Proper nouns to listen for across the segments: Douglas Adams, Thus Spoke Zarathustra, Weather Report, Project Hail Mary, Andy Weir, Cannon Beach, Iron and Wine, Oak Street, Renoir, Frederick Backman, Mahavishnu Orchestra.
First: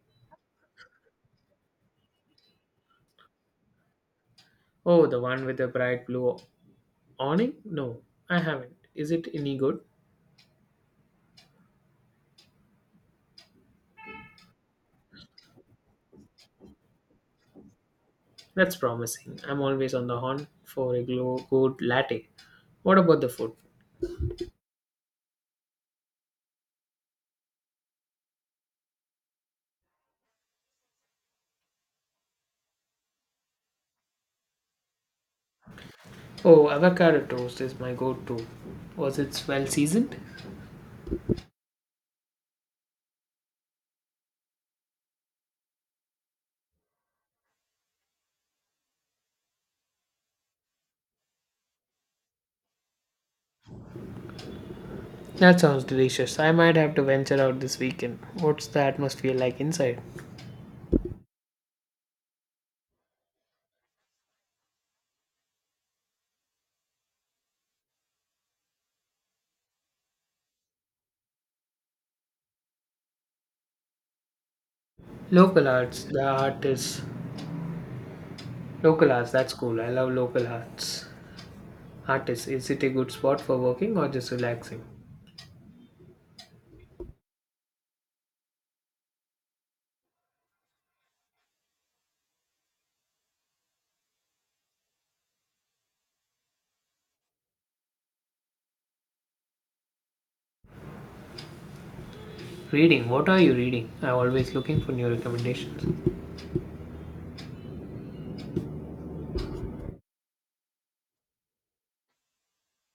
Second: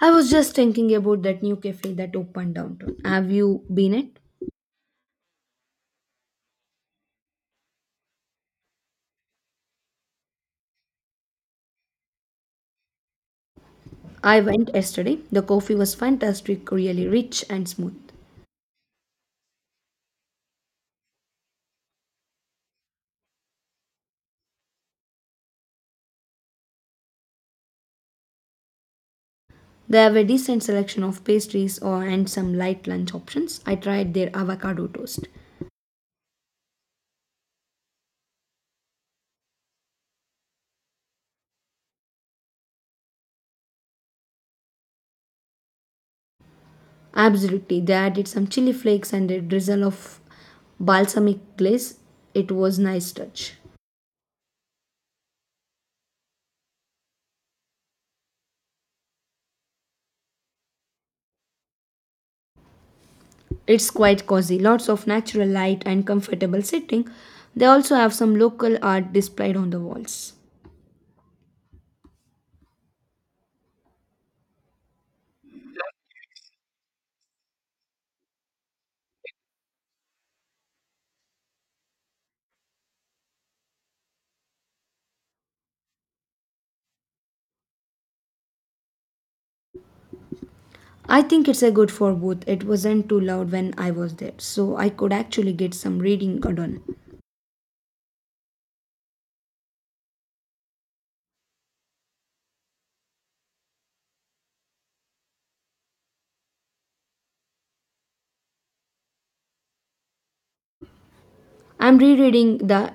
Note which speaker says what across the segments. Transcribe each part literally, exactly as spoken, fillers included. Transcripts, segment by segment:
Speaker 1: I was just thinking about that new cafe that opened downtown. Have you been it?
Speaker 2: Oh, the one with the bright blue awning? No, I haven't. Is it any good?
Speaker 1: I went yesterday. The coffee was fantastic, really rich and smooth.
Speaker 2: That's promising. I'm always on the hunt for a glow good latte. What about the food?
Speaker 1: They have a decent selection of pastries or and some light lunch options. I tried their avocado toast.
Speaker 2: Oh, avocado toast is my go to. Was it well seasoned?
Speaker 1: Absolutely, they added some chili flakes and a drizzle of balsamic glaze. It was nice touch.
Speaker 2: That sounds delicious. I might have to venture out this weekend. What's the atmosphere like inside?
Speaker 1: It's quite cozy. Lots of natural light and comfortable sitting. They also have some local art displayed on the walls.
Speaker 2: Local arts. The art is. Local arts, that's cool. I love local arts. Artists, is it a good spot for working or just relaxing?
Speaker 1: I think it's a good for both. It wasn't too loud when I was there, so I could actually get some reading done.
Speaker 2: Reading? What are you reading? I'm always looking for new recommendations.
Speaker 1: I'm rereading the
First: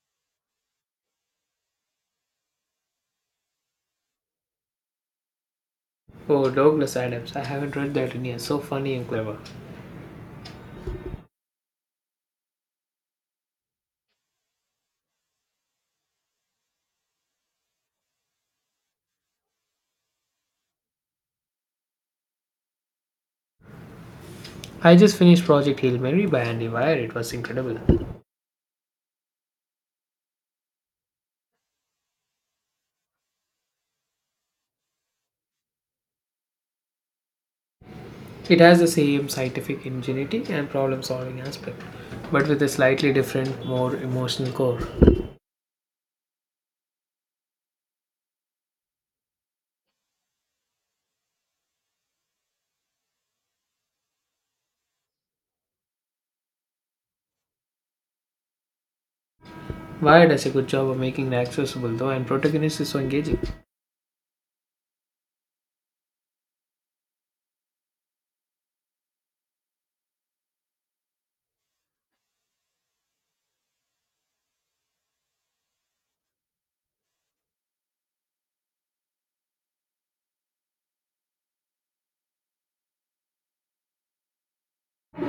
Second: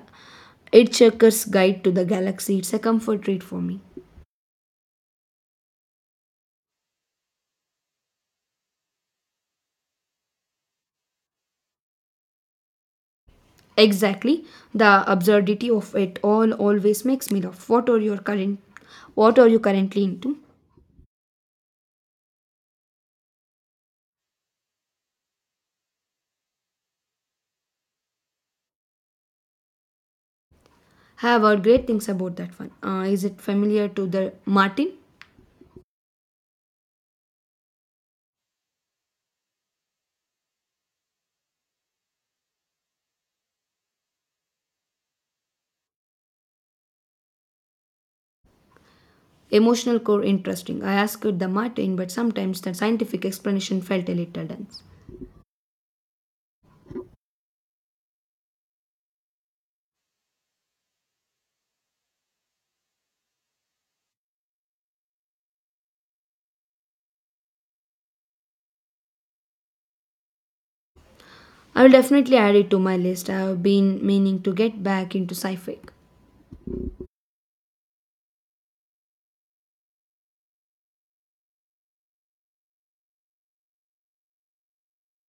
Speaker 1: Hitchhiker's Guide to the Galaxy. It's a comfort read for me.
Speaker 2: Oh, Douglas Adams. I haven't read that in years. So funny and clever.
Speaker 1: Exactly. The absurdity of it all always makes me laugh. What are your current what are you currently into?
Speaker 2: I just finished Project Hail Mary by Andy Weir. It was incredible.
Speaker 1: Have heard great things about that one. Uh, is it familiar to the Martin?
Speaker 2: It has the same scientific ingenuity and problem solving aspect, but with a slightly different, more emotional core.
Speaker 1: Emotional core interesting. I asked the Martin, but sometimes the scientific explanation felt a little dense.
Speaker 2: Weir does a good job of making it accessible though, and protagonist is so engaging.
Speaker 1: I will definitely add it to my list. I have been meaning to get back into sci-fi.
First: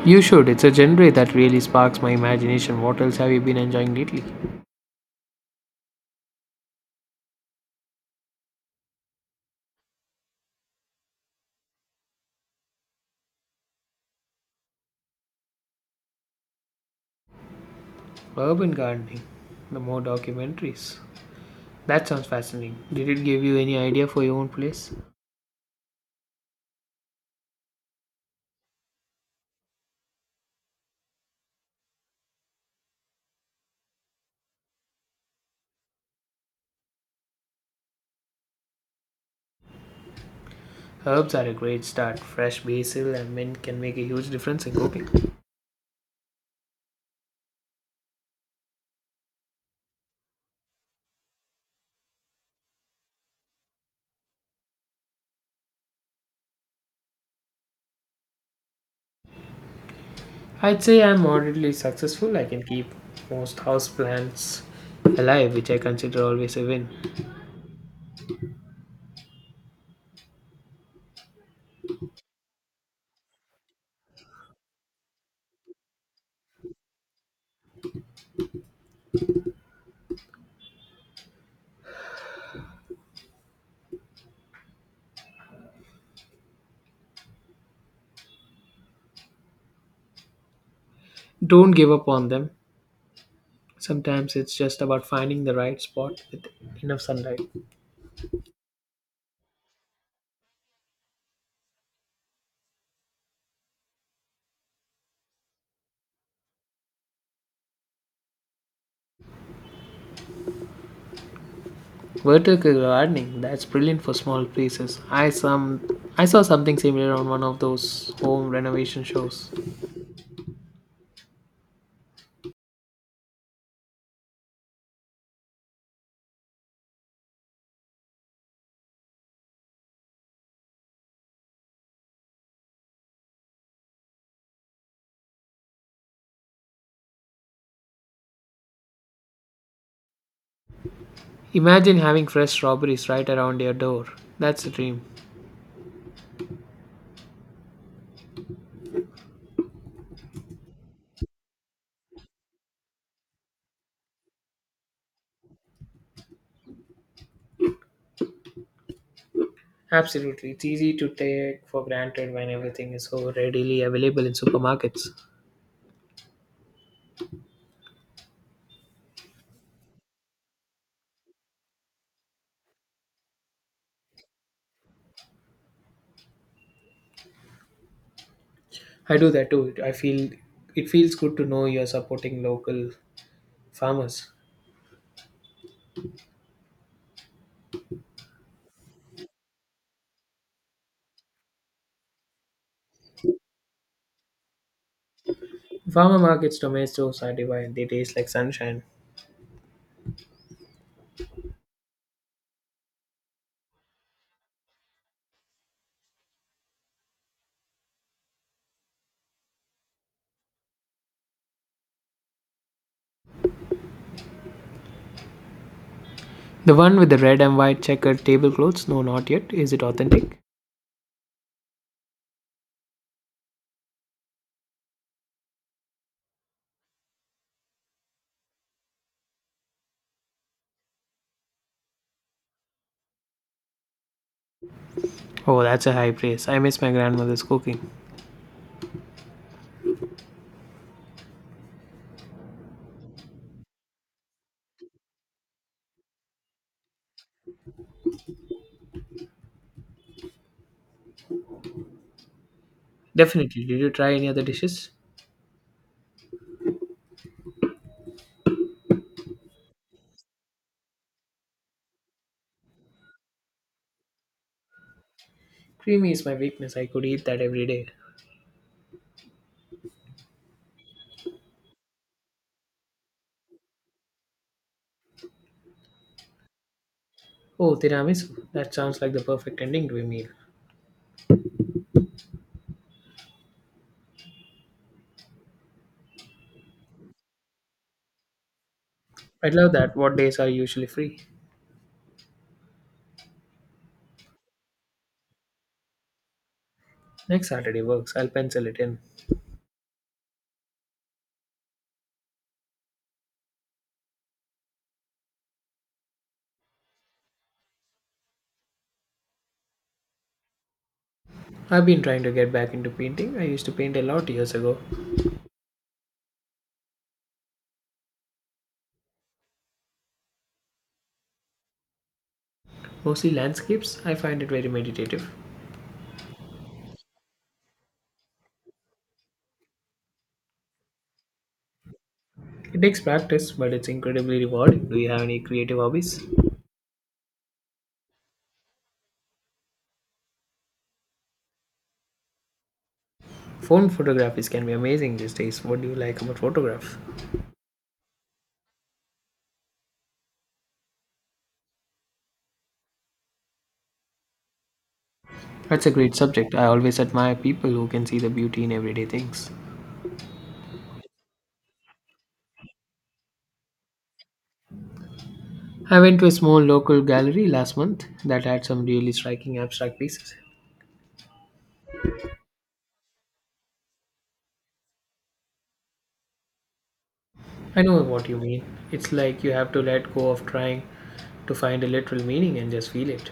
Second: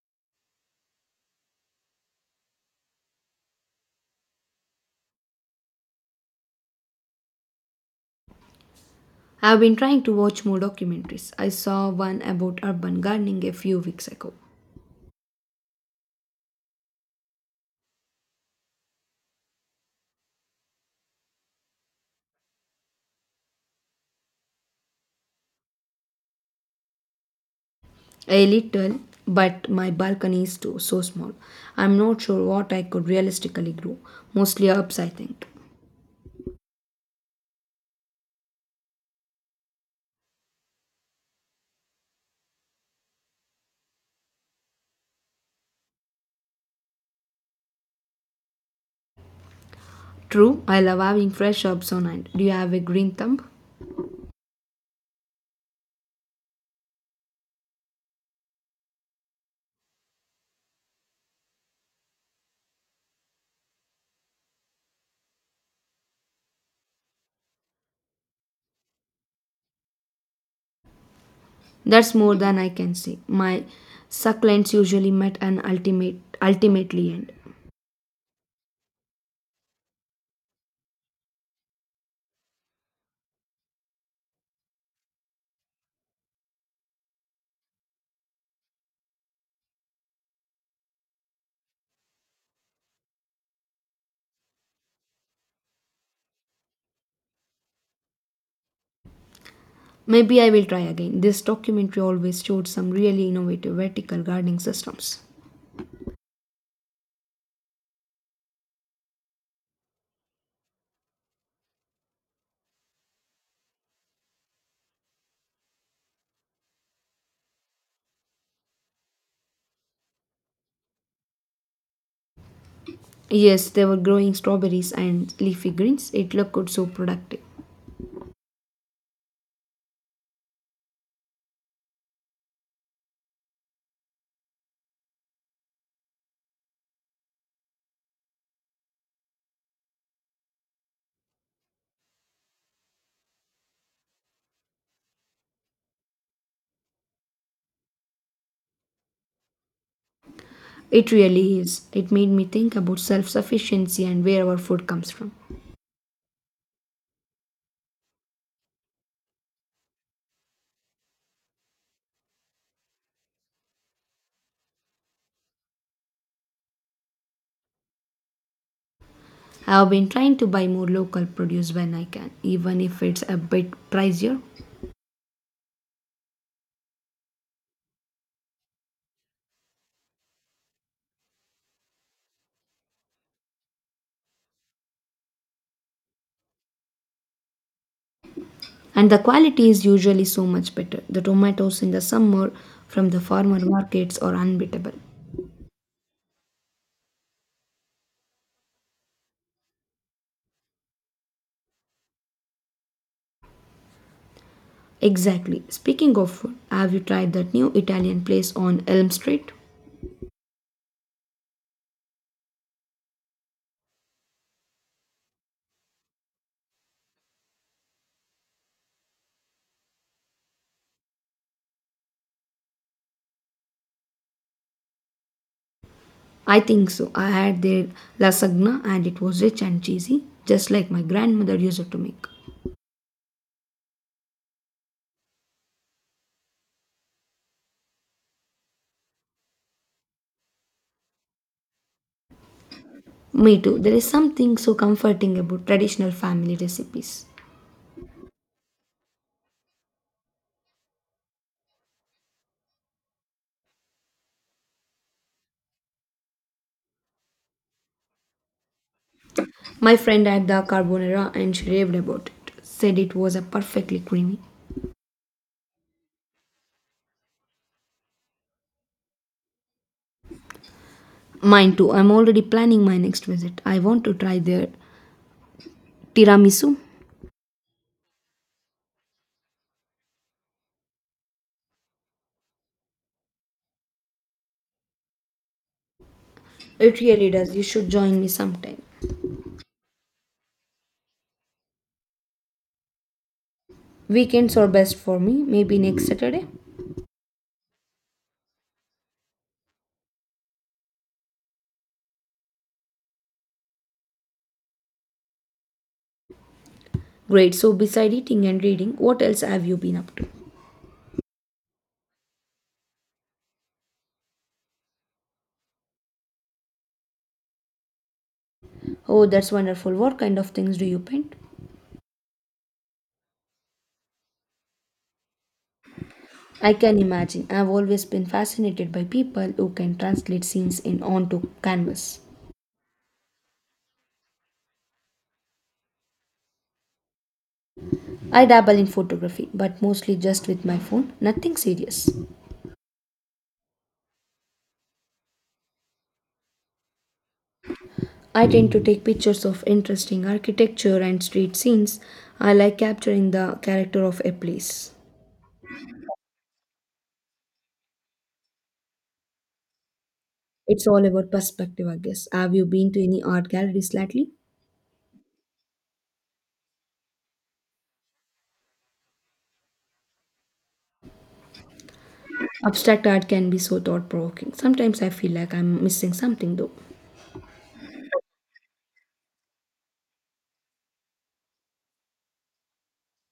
Speaker 2: You should. It's a genre that really sparks my imagination. What else have you been enjoying lately?
Speaker 1: I have been trying to watch more documentaries. I saw one about urban gardening a few weeks ago.
Speaker 2: Urban gardening. The more documentaries, that sounds fascinating. Did it give you any idea for your own place?
Speaker 1: A little, but my balcony is too, so small. I'm not sure what I could realistically grow. Mostly herbs, I think.
Speaker 2: Herbs are a great start. Fresh basil and mint can make a huge difference in cooking.
Speaker 1: True, I love having fresh herbs on hand. Do you have a green thumb?
Speaker 2: I'd say I'm moderately successful. I can keep most houseplants alive, which I consider always a win.
Speaker 1: That's more than I can say. My succulents usually met an ultimate ultimately end.
Speaker 2: Don't give up on them. Sometimes it's just about finding the right spot with enough sunlight.
Speaker 1: Maybe I will try again. This documentary always showed some really innovative vertical gardening systems.
Speaker 2: Vertical gardening, that's brilliant for small places. I some I saw something similar on one of those home renovation shows.
Speaker 1: Yes, they were growing strawberries and leafy greens. It looked so productive.
Speaker 2: Imagine having fresh strawberries right around your door. That's the dream.
Speaker 1: It really is. It made me think about self sufficiency and where our food comes from.
Speaker 2: Absolutely. It's easy to take for granted when everything is so readily available in supermarkets.
Speaker 1: I have been trying to buy more local produce when I can, even if it's a bit pricier.
Speaker 2: I do that too. I feel It feels good to know you're supporting local farmers.
Speaker 1: And the quality is usually so much better. The tomatoes in the summer from the farmer markets are unbeatable.
Speaker 2: Farmer markets tomatoes are divine. They taste like sunshine.
Speaker 1: Exactly. Speaking of food, have you tried that new Italian place on Elm Street?
Speaker 2: The one with the red and white checkered tablecloths? No, not yet. Is it authentic?
Speaker 1: I think so. I had their lasagna and it was rich and cheesy, just like my grandmother used to make.
Speaker 2: Oh, that's a high praise. I miss my grandmother's cooking.
Speaker 1: Me too. There is something so comforting about traditional family recipes.
Speaker 2: Definitely. Did you try any other dishes?
Speaker 1: My friend had the carbonara and she raved about it, said it was a perfectly creamy.
Speaker 2: Creamy is my weakness. I could eat that every day.
Speaker 1: Mine too. I'm already planning my next visit. I want to try their tiramisu.
Speaker 2: Oh, tiramisu. That sounds like the perfect ending to a meal.
Speaker 1: It really does. You should join me sometime.
Speaker 2: I'd love that. What days are usually free?
Speaker 1: Weekends are best for me, maybe next Saturday.
Speaker 2: Next Saturday works. I'll pencil it in.
Speaker 1: Great. So, beside eating and reading, what else have you been up to?
Speaker 2: I've been trying to get back into painting. I used to paint a lot years ago,
Speaker 1: Oh, that's wonderful. What kind of things do you paint?
Speaker 2: mostly landscapes. I find it very meditative.
Speaker 1: I can imagine. I've always been fascinated by people who can translate scenes in onto canvas.
Speaker 2: It takes practice, but it's incredibly rewarding. Do you have any creative hobbies?
Speaker 1: I dabble in photography, but mostly just with my phone, nothing serious.
Speaker 2: Phone photographies can be amazing these days. What do you like about photograph?
Speaker 1: I tend to take pictures of interesting architecture and street scenes. I like capturing the character of a place.
Speaker 2: That's a great subject. I always admire people who can see the beauty in everyday things.
Speaker 1: It's all about perspective, I guess. Have you been to any art galleries lately?
Speaker 2: I went to a small local gallery last month that had some really striking abstract pieces.
Speaker 1: Abstract art can be so thought provoking. Sometimes I feel like I'm missing something though.
Speaker 2: I know what you mean. It's like you have to let go of trying to find a literal meaning and just feel it.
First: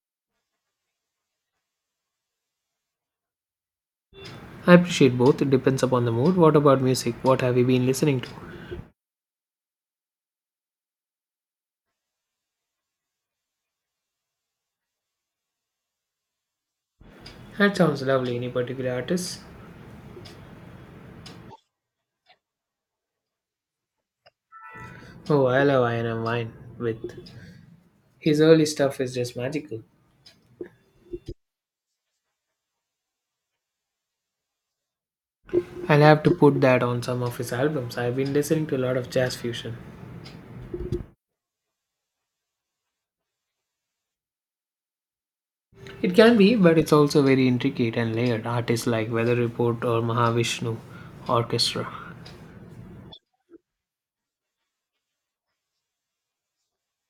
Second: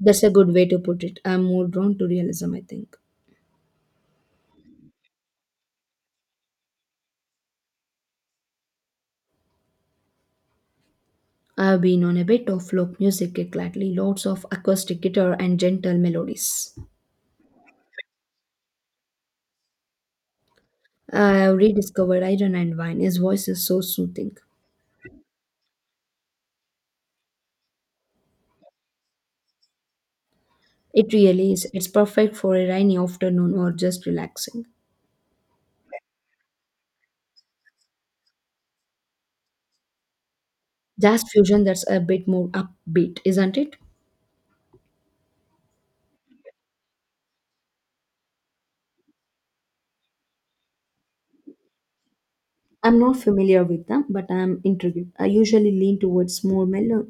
Speaker 1: That's a good way to put it. I'm more drawn to realism, I think.
Speaker 2: I appreciate both. It depends upon the mood. What about music? What have you been listening to?
Speaker 1: I've been on a bit of folk music kick lately, lots of acoustic guitar and gentle melodies.
Speaker 2: That sounds lovely. Any particular artist?
Speaker 1: I've rediscovered Iron and Wine. His voice is so soothing.
Speaker 2: Oh, I love Iron and Wine with. His early stuff is just magical.
Speaker 1: It really is. It's perfect for a rainy afternoon or just relaxing.
Speaker 2: I'll have to put that on some of his albums. I've been listening to a lot of jazz fusion.
Speaker 1: Jazz fusion that's a bit more upbeat, isn't it?
Speaker 2: It can be, but it's also very intricate and layered. Artists like Weather Report or Mahavishnu Orchestra.
Speaker 1: I'm not familiar with them, but I'm intrigued. I usually lean towards more mellow,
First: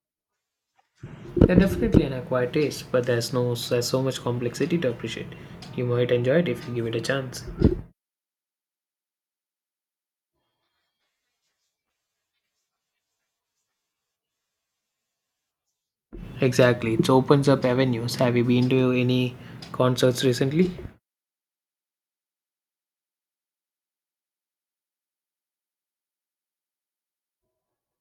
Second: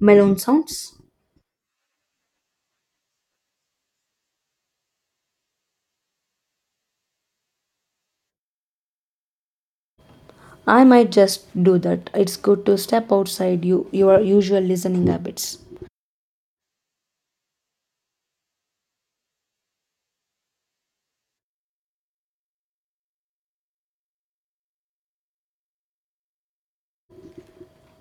Speaker 1: mellow sounds.
Speaker 2: They're definitely an acquired taste, but there's no there's so much complexity to appreciate. You might enjoy it if you give it a chance.
Speaker 1: I might just do that. It's good to step outside you, your usual listening habits.
Speaker 2: Exactly, it opens up avenues. Have you been to any concerts recently?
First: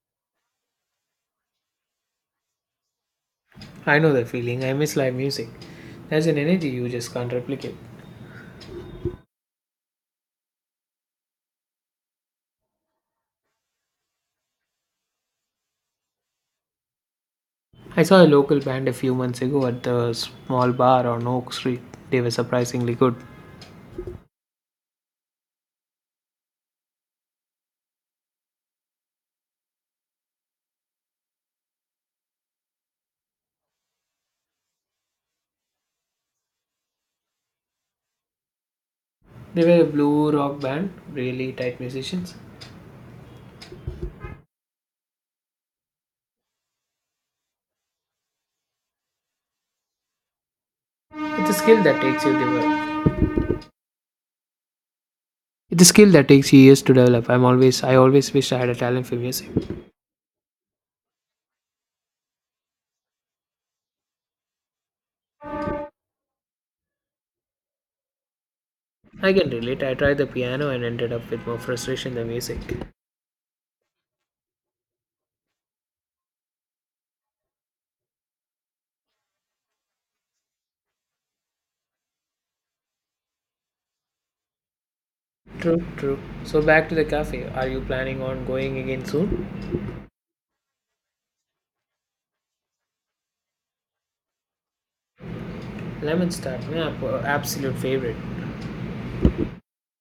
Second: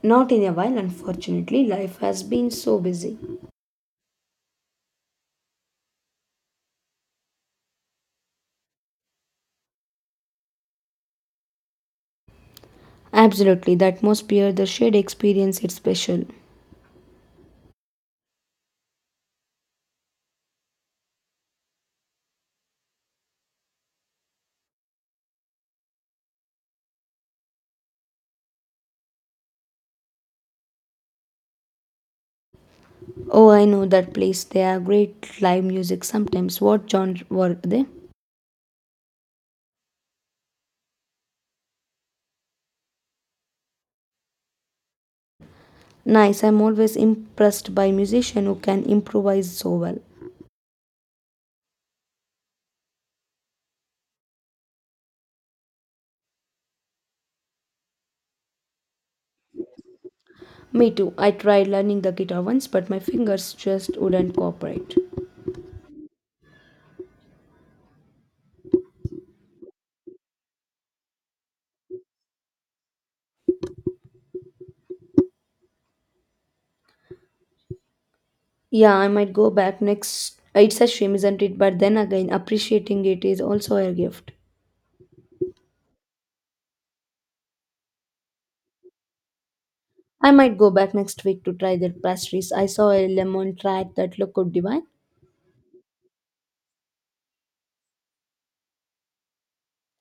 Speaker 1: Not in a while, unfortunately. Life has been so busy.
Speaker 2: I know the feeling. I miss live music. There's an energy you just can't replicate.
Speaker 1: Absolutely, the atmosphere, the shared experience, it's special.
Speaker 2: I saw a local band a few months ago at the small bar on Oak Street. They were surprisingly good.
Speaker 1: Oh, I know that place. They have great live music sometimes. What genre were they?
Speaker 2: They were a blue rock band, really tight musicians.
Speaker 1: Nice, I'm always impressed by musicians who can improvise so well.
Speaker 2: It's a skill that takes you develop. It's a skill that takes years to develop. I'm always I always wished I had a talent for music.
Speaker 1: Me too. I tried learning the guitar once, but my fingers just wouldn't cooperate.
Speaker 2: I can relate. I tried the piano and ended up with more frustration than music.
Speaker 1: Yeah, I might go back next. uh, It's a shame, isn't it? But then again, appreciating it is also a gift.
Speaker 2: True, true. So back to the cafe. Are you planning on going again soon?
Speaker 1: I might go back next week to try their pastries. I saw a lemon tart that looked divine.
Speaker 2: Lemon tart, yeah, p- absolute favorite.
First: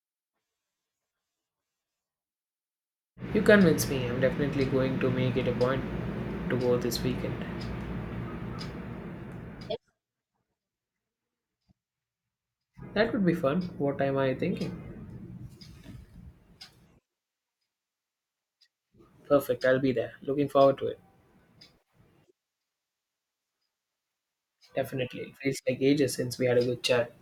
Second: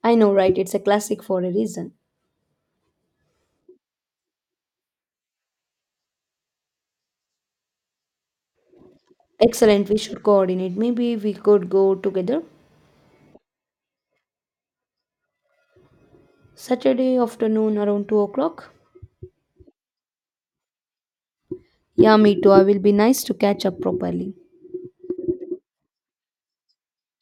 Speaker 1: I know, right? It's a classic for a reason.
Speaker 2: You convince me. I'm definitely going to make it a point to go this weekend.
Speaker 1: Excellent. We should coordinate. Maybe we could go together
Speaker 2: That would be fun. What time are you thinking?
Speaker 1: Saturday afternoon around two o'clock.
Speaker 2: Perfect. I'll be there. Looking forward to it.
Speaker 1: Yeah, me too. I will be nice to catch up properly.
Speaker 2: Definitely. It feels like ages since we had a good chat.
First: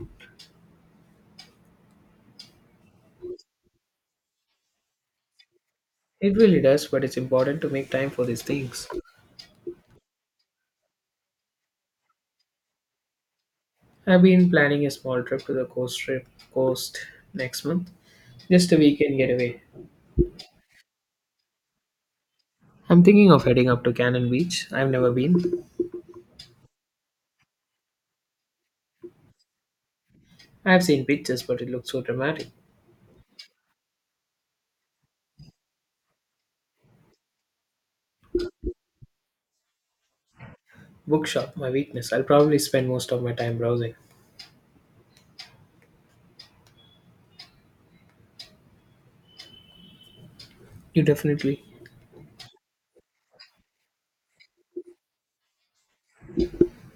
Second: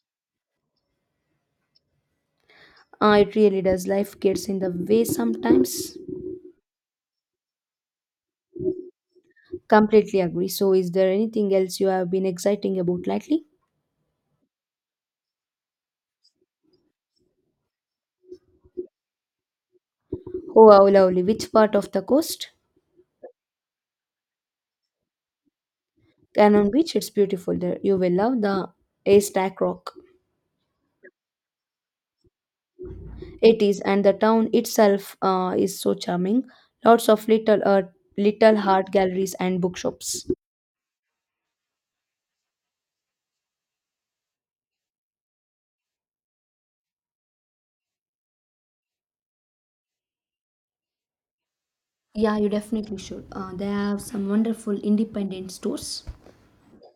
Speaker 1: Uh, it really does. Life gets in the way sometimes.
Speaker 2: It really does, but it's important to make time for these things.
Speaker 1: Completely agree. So, is there anything else you have been exciting about lately?
Speaker 2: I've been planning a small trip to the coast trip coast next month. Just a weekend getaway.
Speaker 1: Oh, how lovely. Which part of the coast?
Speaker 2: I'm thinking of heading up to Cannon Beach. I've never been.
Speaker 1: Cannon Beach, it's beautiful there. You will love the Haystack Rock.
Speaker 2: I've seen pictures, but it looks so dramatic.
Speaker 1: It is, and the town itself uh, is so charming. Lots of little uh, little art galleries and bookshops.
Speaker 2: Bookshop, my weakness. I'll probably spend most of my time browsing. You definitely.
Speaker 1: Yeah, you definitely should. Uh, they have some wonderful independent stores.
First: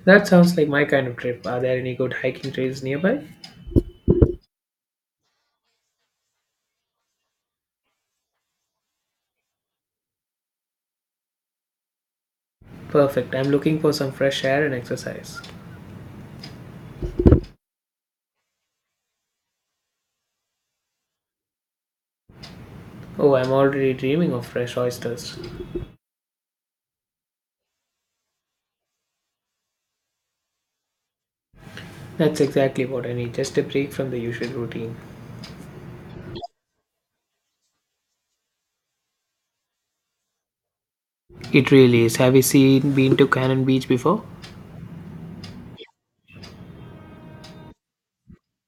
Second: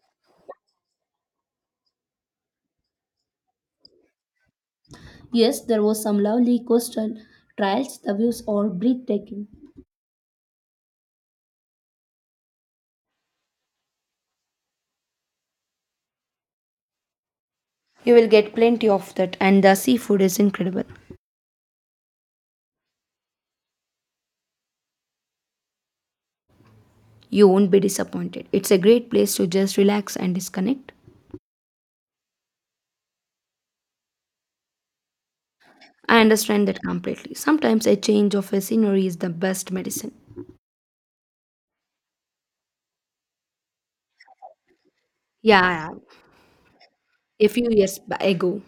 Speaker 2: That sounds like my kind of trip. Are there any good hiking trails nearby?
Speaker 1: Yes, there was some lovely coastal trails. The views are breathtaking.
Speaker 2: Perfect. I'm looking for some fresh air and exercise.
Speaker 1: You will get plenty of that, and the seafood is incredible.
Speaker 2: Oh, I'm already dreaming of fresh oysters.
Speaker 1: You won't be disappointed. It's a great place to just relax and disconnect.
Speaker 2: That's exactly what I need, just a break from the usual routine.
Speaker 1: I understand that completely. Sometimes a change of a scenery is the best medicine.
Speaker 2: It really is. Have you seen been to Cannon Beach before?
Speaker 1: Yeah, yeah, a few years ba- ago.